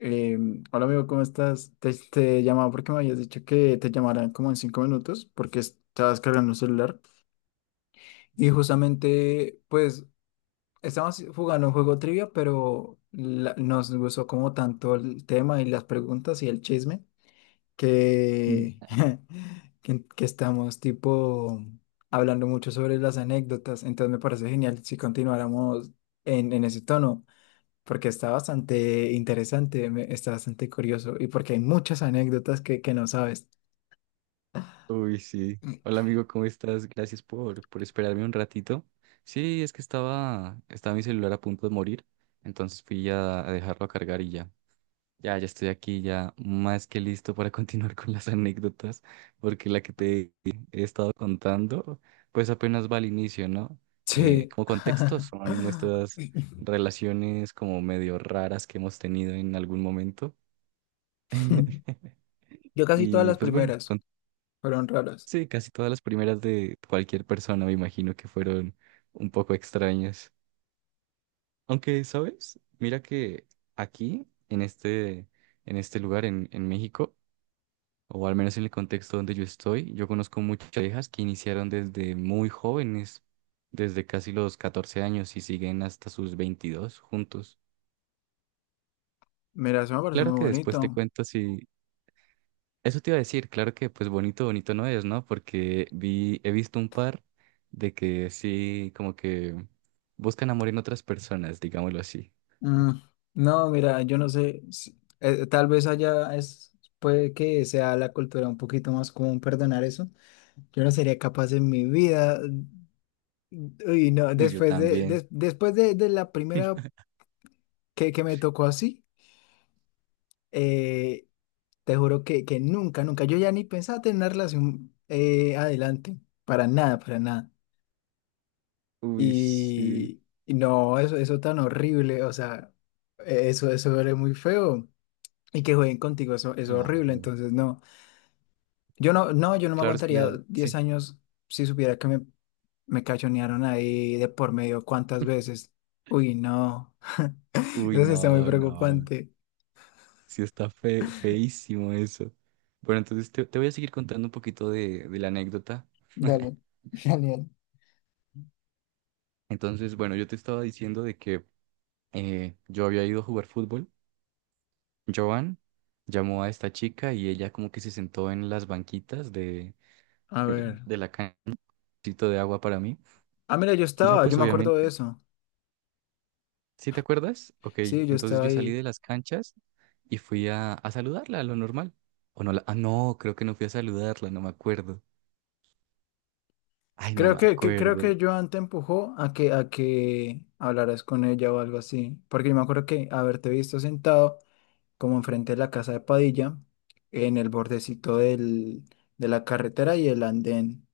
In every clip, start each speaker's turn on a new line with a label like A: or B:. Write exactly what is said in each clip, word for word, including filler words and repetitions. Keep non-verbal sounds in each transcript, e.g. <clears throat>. A: Eh, Hola amigo, ¿cómo estás? Te, te llamaba porque me habías dicho que te llamaran como en cinco minutos porque estabas cargando el celular. Y justamente, pues, estábamos jugando un juego trivia, pero la- nos gustó como tanto el tema y las preguntas y el chisme
B: Ujú.
A: que, <laughs> que, que estamos tipo hablando mucho sobre las anécdotas. Entonces me parece genial si continuáramos en, en ese tono porque está bastante interesante, me- está bastante curioso y porque hay muchas anécdotas que, que no sabes.
B: Uy, sí. Hola amigo, ¿cómo estás? Gracias por, por esperarme un ratito. Sí, es que estaba, estaba mi celular a punto de morir, entonces fui a, a dejarlo a cargar y ya. Ya, ya estoy aquí, ya más que listo para <laughs> continuar con las anécdotas, porque la que te he estado contando, pues apenas va al inicio, ¿no? Eh,
A: Sí.
B: como contexto, son nuestras
A: <laughs>
B: relaciones como medio raras que hemos tenido en algún momento. <laughs>
A: Yo casi todas
B: Y
A: las
B: pues bueno,
A: primeras fueron raras.
B: sí, casi todas las primeras de cualquier persona me imagino que fueron un poco extrañas. Aunque, ¿sabes? Mira que aquí, en este, en este lugar, en, en México, o al menos en el contexto donde yo estoy, yo conozco muchas parejas que iniciaron desde muy jóvenes, desde casi los catorce años y siguen hasta sus veintidós juntos.
A: Mira, eso me parece
B: Claro
A: muy
B: que después te
A: bonito.
B: cuento si, eso te iba a decir, claro que pues bonito, bonito no es, ¿no? Porque vi, he visto un par de que sí, como que buscan amor en otras personas, digámoslo así.
A: Mm, no, mira, yo no sé, si- eh, tal vez allá es, puede que sea la cultura un poquito más común perdonar eso. Yo no sería capaz en mi vida. Uy, no,
B: Uy, yo
A: después de,
B: también.
A: des- después de, de la primera que, que me tocó así. eh, Te juro que, que nunca, nunca. Yo ya ni pensaba tener una relación eh, adelante. Para nada, para nada.
B: Uy, sí,
A: Y, y no, eso, eso tan horrible. O sea, eh, eso, eso duele muy feo. Y que jueguen contigo, eso, eso es horrible.
B: claro.
A: Entonces, no. Yo no, no, yo no me
B: Claro es que
A: aguantaría
B: le da-
A: diez
B: sí.
A: años si supiera que me, me cachonearon ahí de por medio cuántas veces. Uy, no. <laughs>
B: Uy,
A: Eso sí está muy
B: no, no.
A: preocupante.
B: Sí está fe, feísimo eso. Bueno, entonces te, te voy a seguir contando un poquito de, de la anécdota.
A: Dale, <laughs> dale, dale.
B: Entonces, bueno, yo te estaba diciendo de que eh, yo había ido a jugar fútbol. Joan llamó a esta chica y ella como que se sentó en las banquitas de,
A: A ver.
B: de la cancha un poquito de agua para mí.
A: Ah, mira, yo
B: Yo
A: estaba, yo
B: pues
A: me acuerdo de
B: obviamente,
A: eso.
B: ¿sí te acuerdas? Ok,
A: Sí, yo
B: entonces
A: estaba
B: yo salí
A: ahí.
B: de las canchas y fui a, a saludarla, lo normal. O no, la- ah, no, creo que no fui a saludarla, no me acuerdo. Ay, no
A: Creo
B: me
A: que, que- creo
B: acuerdo.
A: que Joan te empujó a que, a que hablaras con ella o algo así. Porque yo me acuerdo que haberte visto sentado como enfrente de la casa de Padilla, en el bordecito del, de la carretera y el andén.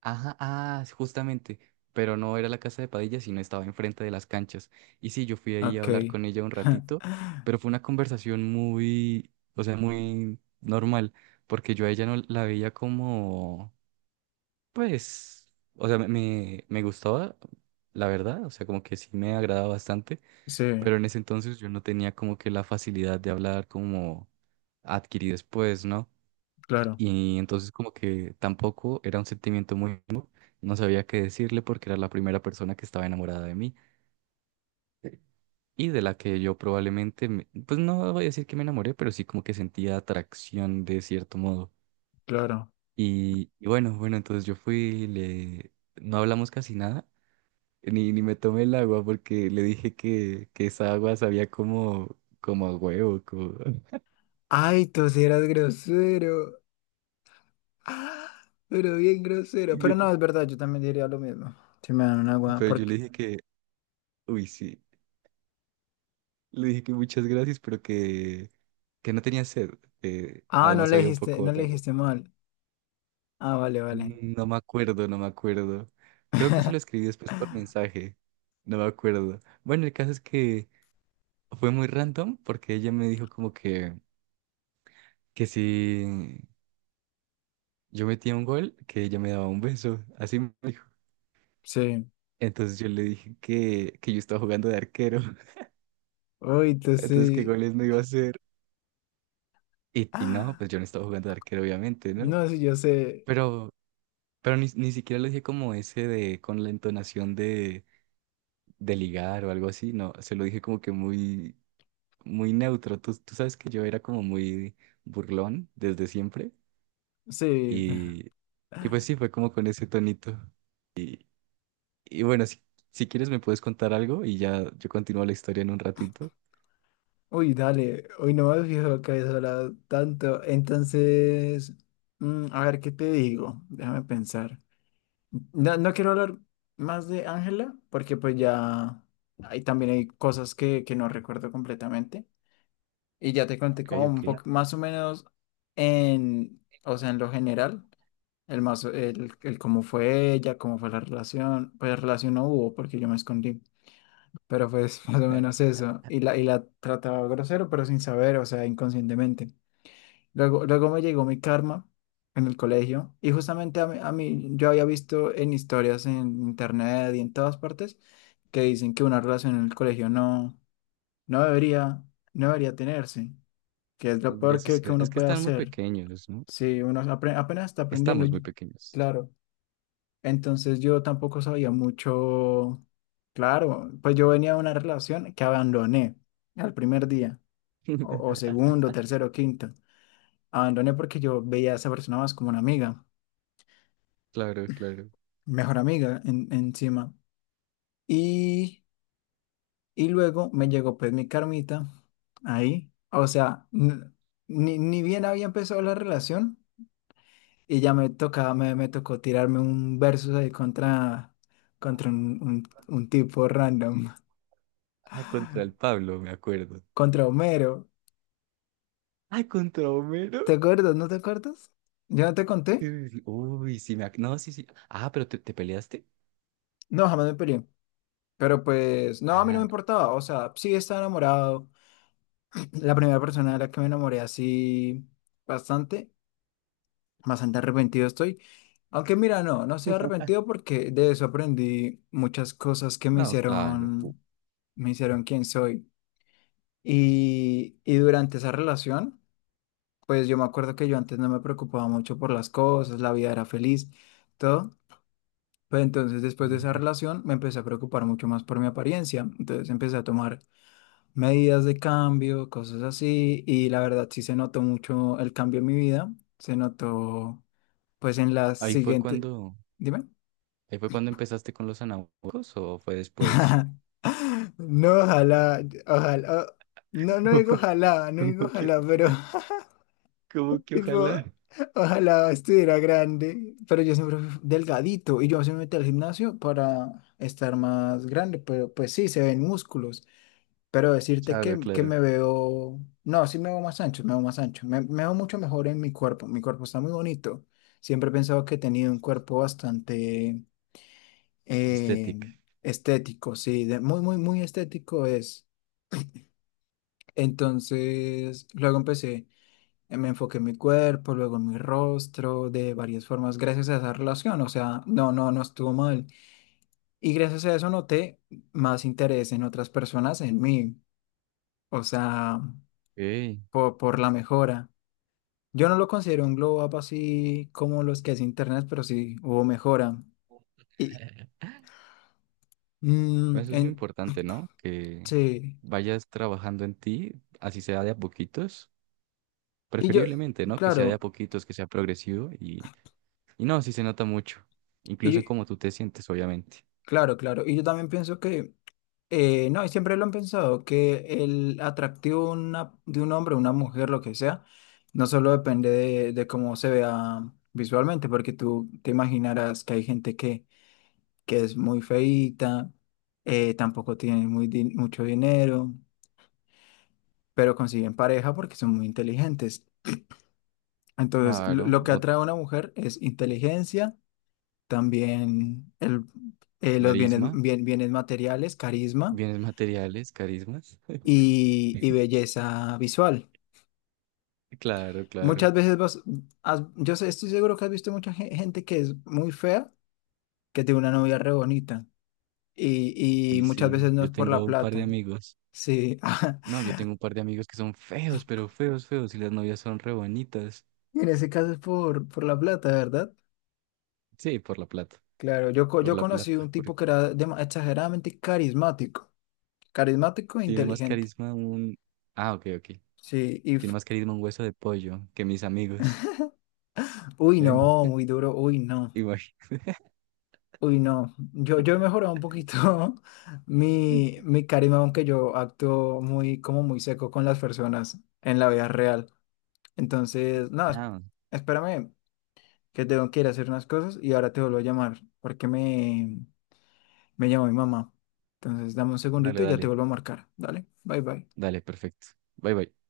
B: Ajá, ah, sí, justamente, pero no era la casa de Padilla, sino estaba enfrente de las canchas. Y sí, yo fui ahí a hablar
A: Ok.
B: con ella un ratito,
A: <laughs>
B: pero fue una conversación muy, o sea, muy normal, porque yo a ella no la veía como, pues, o sea, me, me me gustaba, la verdad, o sea, como que sí me agradaba bastante, pero
A: Sí,
B: en ese entonces yo no tenía como que la facilidad de hablar como adquirí después, ¿no?
A: claro,
B: Y entonces como que tampoco era un sentimiento muy nuevo, no sabía qué decirle porque era la primera persona que estaba enamorada de mí y de la que yo probablemente, me- pues no voy a decir que me enamoré, pero sí como que sentía atracción de cierto modo.
A: claro.
B: Y, y bueno, bueno, entonces yo fui, le... no hablamos casi nada, ni, ni me tomé el agua porque le dije que, que esa agua sabía como, como a huevo, como... <laughs>
A: Ay, tú sí eras grosero. <gasps> Ah, Pero bien grosero.
B: y
A: Pero
B: yo-
A: no, es verdad, yo también diría lo mismo. Si me dan una agua.
B: pero yo
A: Porque...
B: le dije que, uy, sí. Le dije que muchas gracias, pero que, que no tenía sed. Eh,
A: Ah, no
B: además
A: le
B: había un
A: dijiste,
B: poco
A: no le
B: raro.
A: dijiste mal. Ah, vale, vale.
B: No me acuerdo, no me acuerdo. Creo que se lo escribí
A: <laughs>
B: después por mensaje. No me acuerdo. Bueno, el caso es que fue muy random porque ella me dijo como que, que si yo metía un gol, que ella me daba un beso. Así me dijo.
A: Sí.
B: Entonces yo le dije que, que yo estaba jugando de arquero. <laughs>
A: Uy, te
B: Entonces, ¿qué
A: sí.
B: goles me iba a hacer? Y, y no,
A: Ah,
B: pues yo no estaba jugando de arquero, obviamente, ¿no?
A: No, sí, yo sé.
B: Pero Pero ni, ni siquiera lo dije como ese de con la entonación de, de ligar o algo así, no, se lo dije como que muy, muy neutro. Tú, tú sabes que yo era como muy burlón desde siempre
A: Sí.
B: y, y pues sí, fue
A: <laughs>
B: como con ese tonito. Y, y bueno, si, si quieres me puedes contar algo y ya yo continúo la historia en un ratito.
A: Uy, dale. Hoy no me has fijado que habías hablado tanto. Entonces, mm, a ver, ¿qué te digo? Déjame pensar. No, no quiero hablar más de Ángela, porque pues ya ahí también hay cosas que, que no recuerdo completamente. Y ya te conté
B: Ok,
A: como un
B: ok.
A: poco, más o menos en, o sea, en lo general. El más, el, el cómo fue ella, cómo fue la relación, pues relación no hubo porque yo me escondí, pero fue <laughs> más o menos eso, y la, y la trataba grosero pero sin saber, o sea, inconscientemente. Luego, luego me llegó mi karma en el colegio y justamente a mí, a mí yo había visto en historias en internet y en todas partes que dicen que una relación en el colegio no, no debería, no debería tenerse, que es lo
B: Debería
A: peor que, que
B: suceder. Es
A: uno
B: que
A: puede
B: están muy
A: hacer
B: pequeños, ¿no?
A: si uno apre- apenas está aprendiendo,
B: Estamos muy
A: y-
B: pequeños.
A: claro. Entonces yo tampoco sabía mucho, claro, pues yo venía de una relación que abandoné al primer día, o, o segundo,
B: <laughs>
A: tercero, quinto. Abandoné porque yo veía a esa persona más como una amiga,
B: Claro, claro.
A: mejor amiga en- encima. Y, y luego me llegó pues mi carmita ahí, o sea, n- ni, ni bien había empezado la relación y ya me tocaba, me, me tocó tirarme un verso ahí contra, contra un, un un tipo random.
B: Ah, contra el
A: <laughs>
B: Pablo, me acuerdo.
A: contra Homero.
B: Ay, contra
A: ¿Te
B: Homero.
A: acuerdas? ¿No te acuerdas? ¿Ya no te conté?
B: Uy, uy, sí me... ac- No, sí, sí. Ah, pero te, te peleaste.
A: No, jamás me peleé. Pero pues, no, a mí no me
B: Ajá.
A: importaba. O sea, sí estaba enamorado. <clears throat> La primera persona de la que me enamoré así bastante, bastante arrepentido estoy. Aunque mira, no, no estoy arrepentido
B: <laughs>
A: porque de eso aprendí muchas cosas que me
B: No, claro. <laughs>
A: hicieron, me hicieron quien soy. Y, y durante esa relación, pues yo me acuerdo que yo antes no me preocupaba mucho por las cosas, la vida era feliz, todo. Pero entonces, después de esa relación, me empecé a preocupar mucho más por mi apariencia. Entonces, empecé a tomar medidas de cambio, cosas así. Y la verdad, sí se notó mucho el cambio en mi vida. Se notó, pues, en las
B: Ahí fue
A: siguientes
B: cuando,
A: Dime.
B: ahí fue cuando empezaste con los anabólicos o fue después.
A: <laughs> No, ojalá, ojalá. o- No, no
B: <laughs>
A: digo ojalá, no
B: ¿Cómo
A: digo
B: cómo que,
A: ojalá, pero
B: ¿cómo
A: <laughs>
B: que ojalá?
A: tipo, ojalá estuviera grande. Pero yo siempre fui delgadito y yo se me metí al gimnasio para estar más grande, pero pues sí, se ven músculos. Pero decirte
B: Claro,
A: que, que
B: claro.
A: me veo, no, sí me veo más ancho, me veo más ancho, me, me veo mucho mejor en mi cuerpo, mi cuerpo está muy bonito. Siempre he pensado que he tenido un cuerpo bastante eh,
B: Estética.
A: estético, sí, de- muy, muy, muy estético es. Entonces, luego empecé, eh, me enfoqué en mi cuerpo, luego en mi rostro, de varias formas, gracias a esa relación, o sea, no, no, no estuvo mal. Y gracias a eso noté más interés en otras personas, en mí, o sea,
B: Ey,
A: por por la mejora. Yo no lo considero un glow up así como los que hace internet, pero sí hubo mejora. Y,
B: <laughs>
A: mm,
B: eso es lo
A: en-
B: importante, ¿no? Que
A: sí.
B: vayas trabajando en ti, así sea de a poquitos,
A: Y yo,
B: preferiblemente, ¿no? Que sea de a
A: claro,
B: poquitos, que sea progresivo. Y no, sí se nota mucho,
A: y
B: incluso
A: yo-
B: en cómo tú te sientes, obviamente.
A: claro, claro. Y yo también pienso que, eh, no, y siempre lo han pensado, que el atractivo de una- de un hombre, una mujer, lo que sea, no solo depende de, de cómo se vea visualmente, porque tú te imaginarás que hay gente que, que es muy feíta, eh, tampoco tiene muy, din- mucho dinero. Pero consiguen pareja porque son muy inteligentes. Entonces, lo,
B: Claro,
A: lo que
B: o
A: atrae a una mujer es inteligencia, también el, eh,
B: tu
A: los bienes,
B: carisma,
A: bien- bienes materiales, carisma
B: bienes materiales, carismas.
A: y, y
B: <laughs>
A: belleza visual.
B: Claro,
A: Muchas
B: claro.
A: veces vas, has- yo sé- estoy seguro que has visto mucha gen- gente que es muy fea, que tiene una novia re bonita y, y
B: Y
A: muchas
B: sí,
A: veces no
B: yo
A: es por
B: tengo
A: la
B: un par de
A: plata.
B: amigos.
A: Sí,
B: No,
A: <laughs>
B: yo tengo un par de amigos que son feos, pero feos, feos, y las novias son re bonitas.
A: en ese caso es por, por la plata, ¿verdad?
B: Sí, por la plata,
A: Claro, yo, co-
B: por
A: yo
B: la
A: conocí
B: plata,
A: un
B: porque
A: tipo que era dema- exageradamente carismático. Carismático e
B: tiene más
A: inteligente.
B: carisma un... Ah, ok, ok.
A: Sí, y...
B: Tiene
A: f-
B: más carisma un hueso de pollo que mis amigos. <laughs>
A: Uy, no,
B: Pero-
A: muy duro. Uy, no.
B: igual.
A: Uy, no. Yo, yo he mejorado un poquito <laughs> mi, mi carisma, aunque yo actúo muy, como muy seco con las personas en la vida real. Entonces, no, es-
B: Ah,
A: espérame, que tengo que ir a hacer unas cosas y ahora te vuelvo a llamar, porque me, me llama mi mamá. Entonces, dame un
B: dale,
A: segundito y ya te
B: dale,
A: vuelvo a marcar. Dale, bye bye.
B: dale, perfecto. Bye, bye.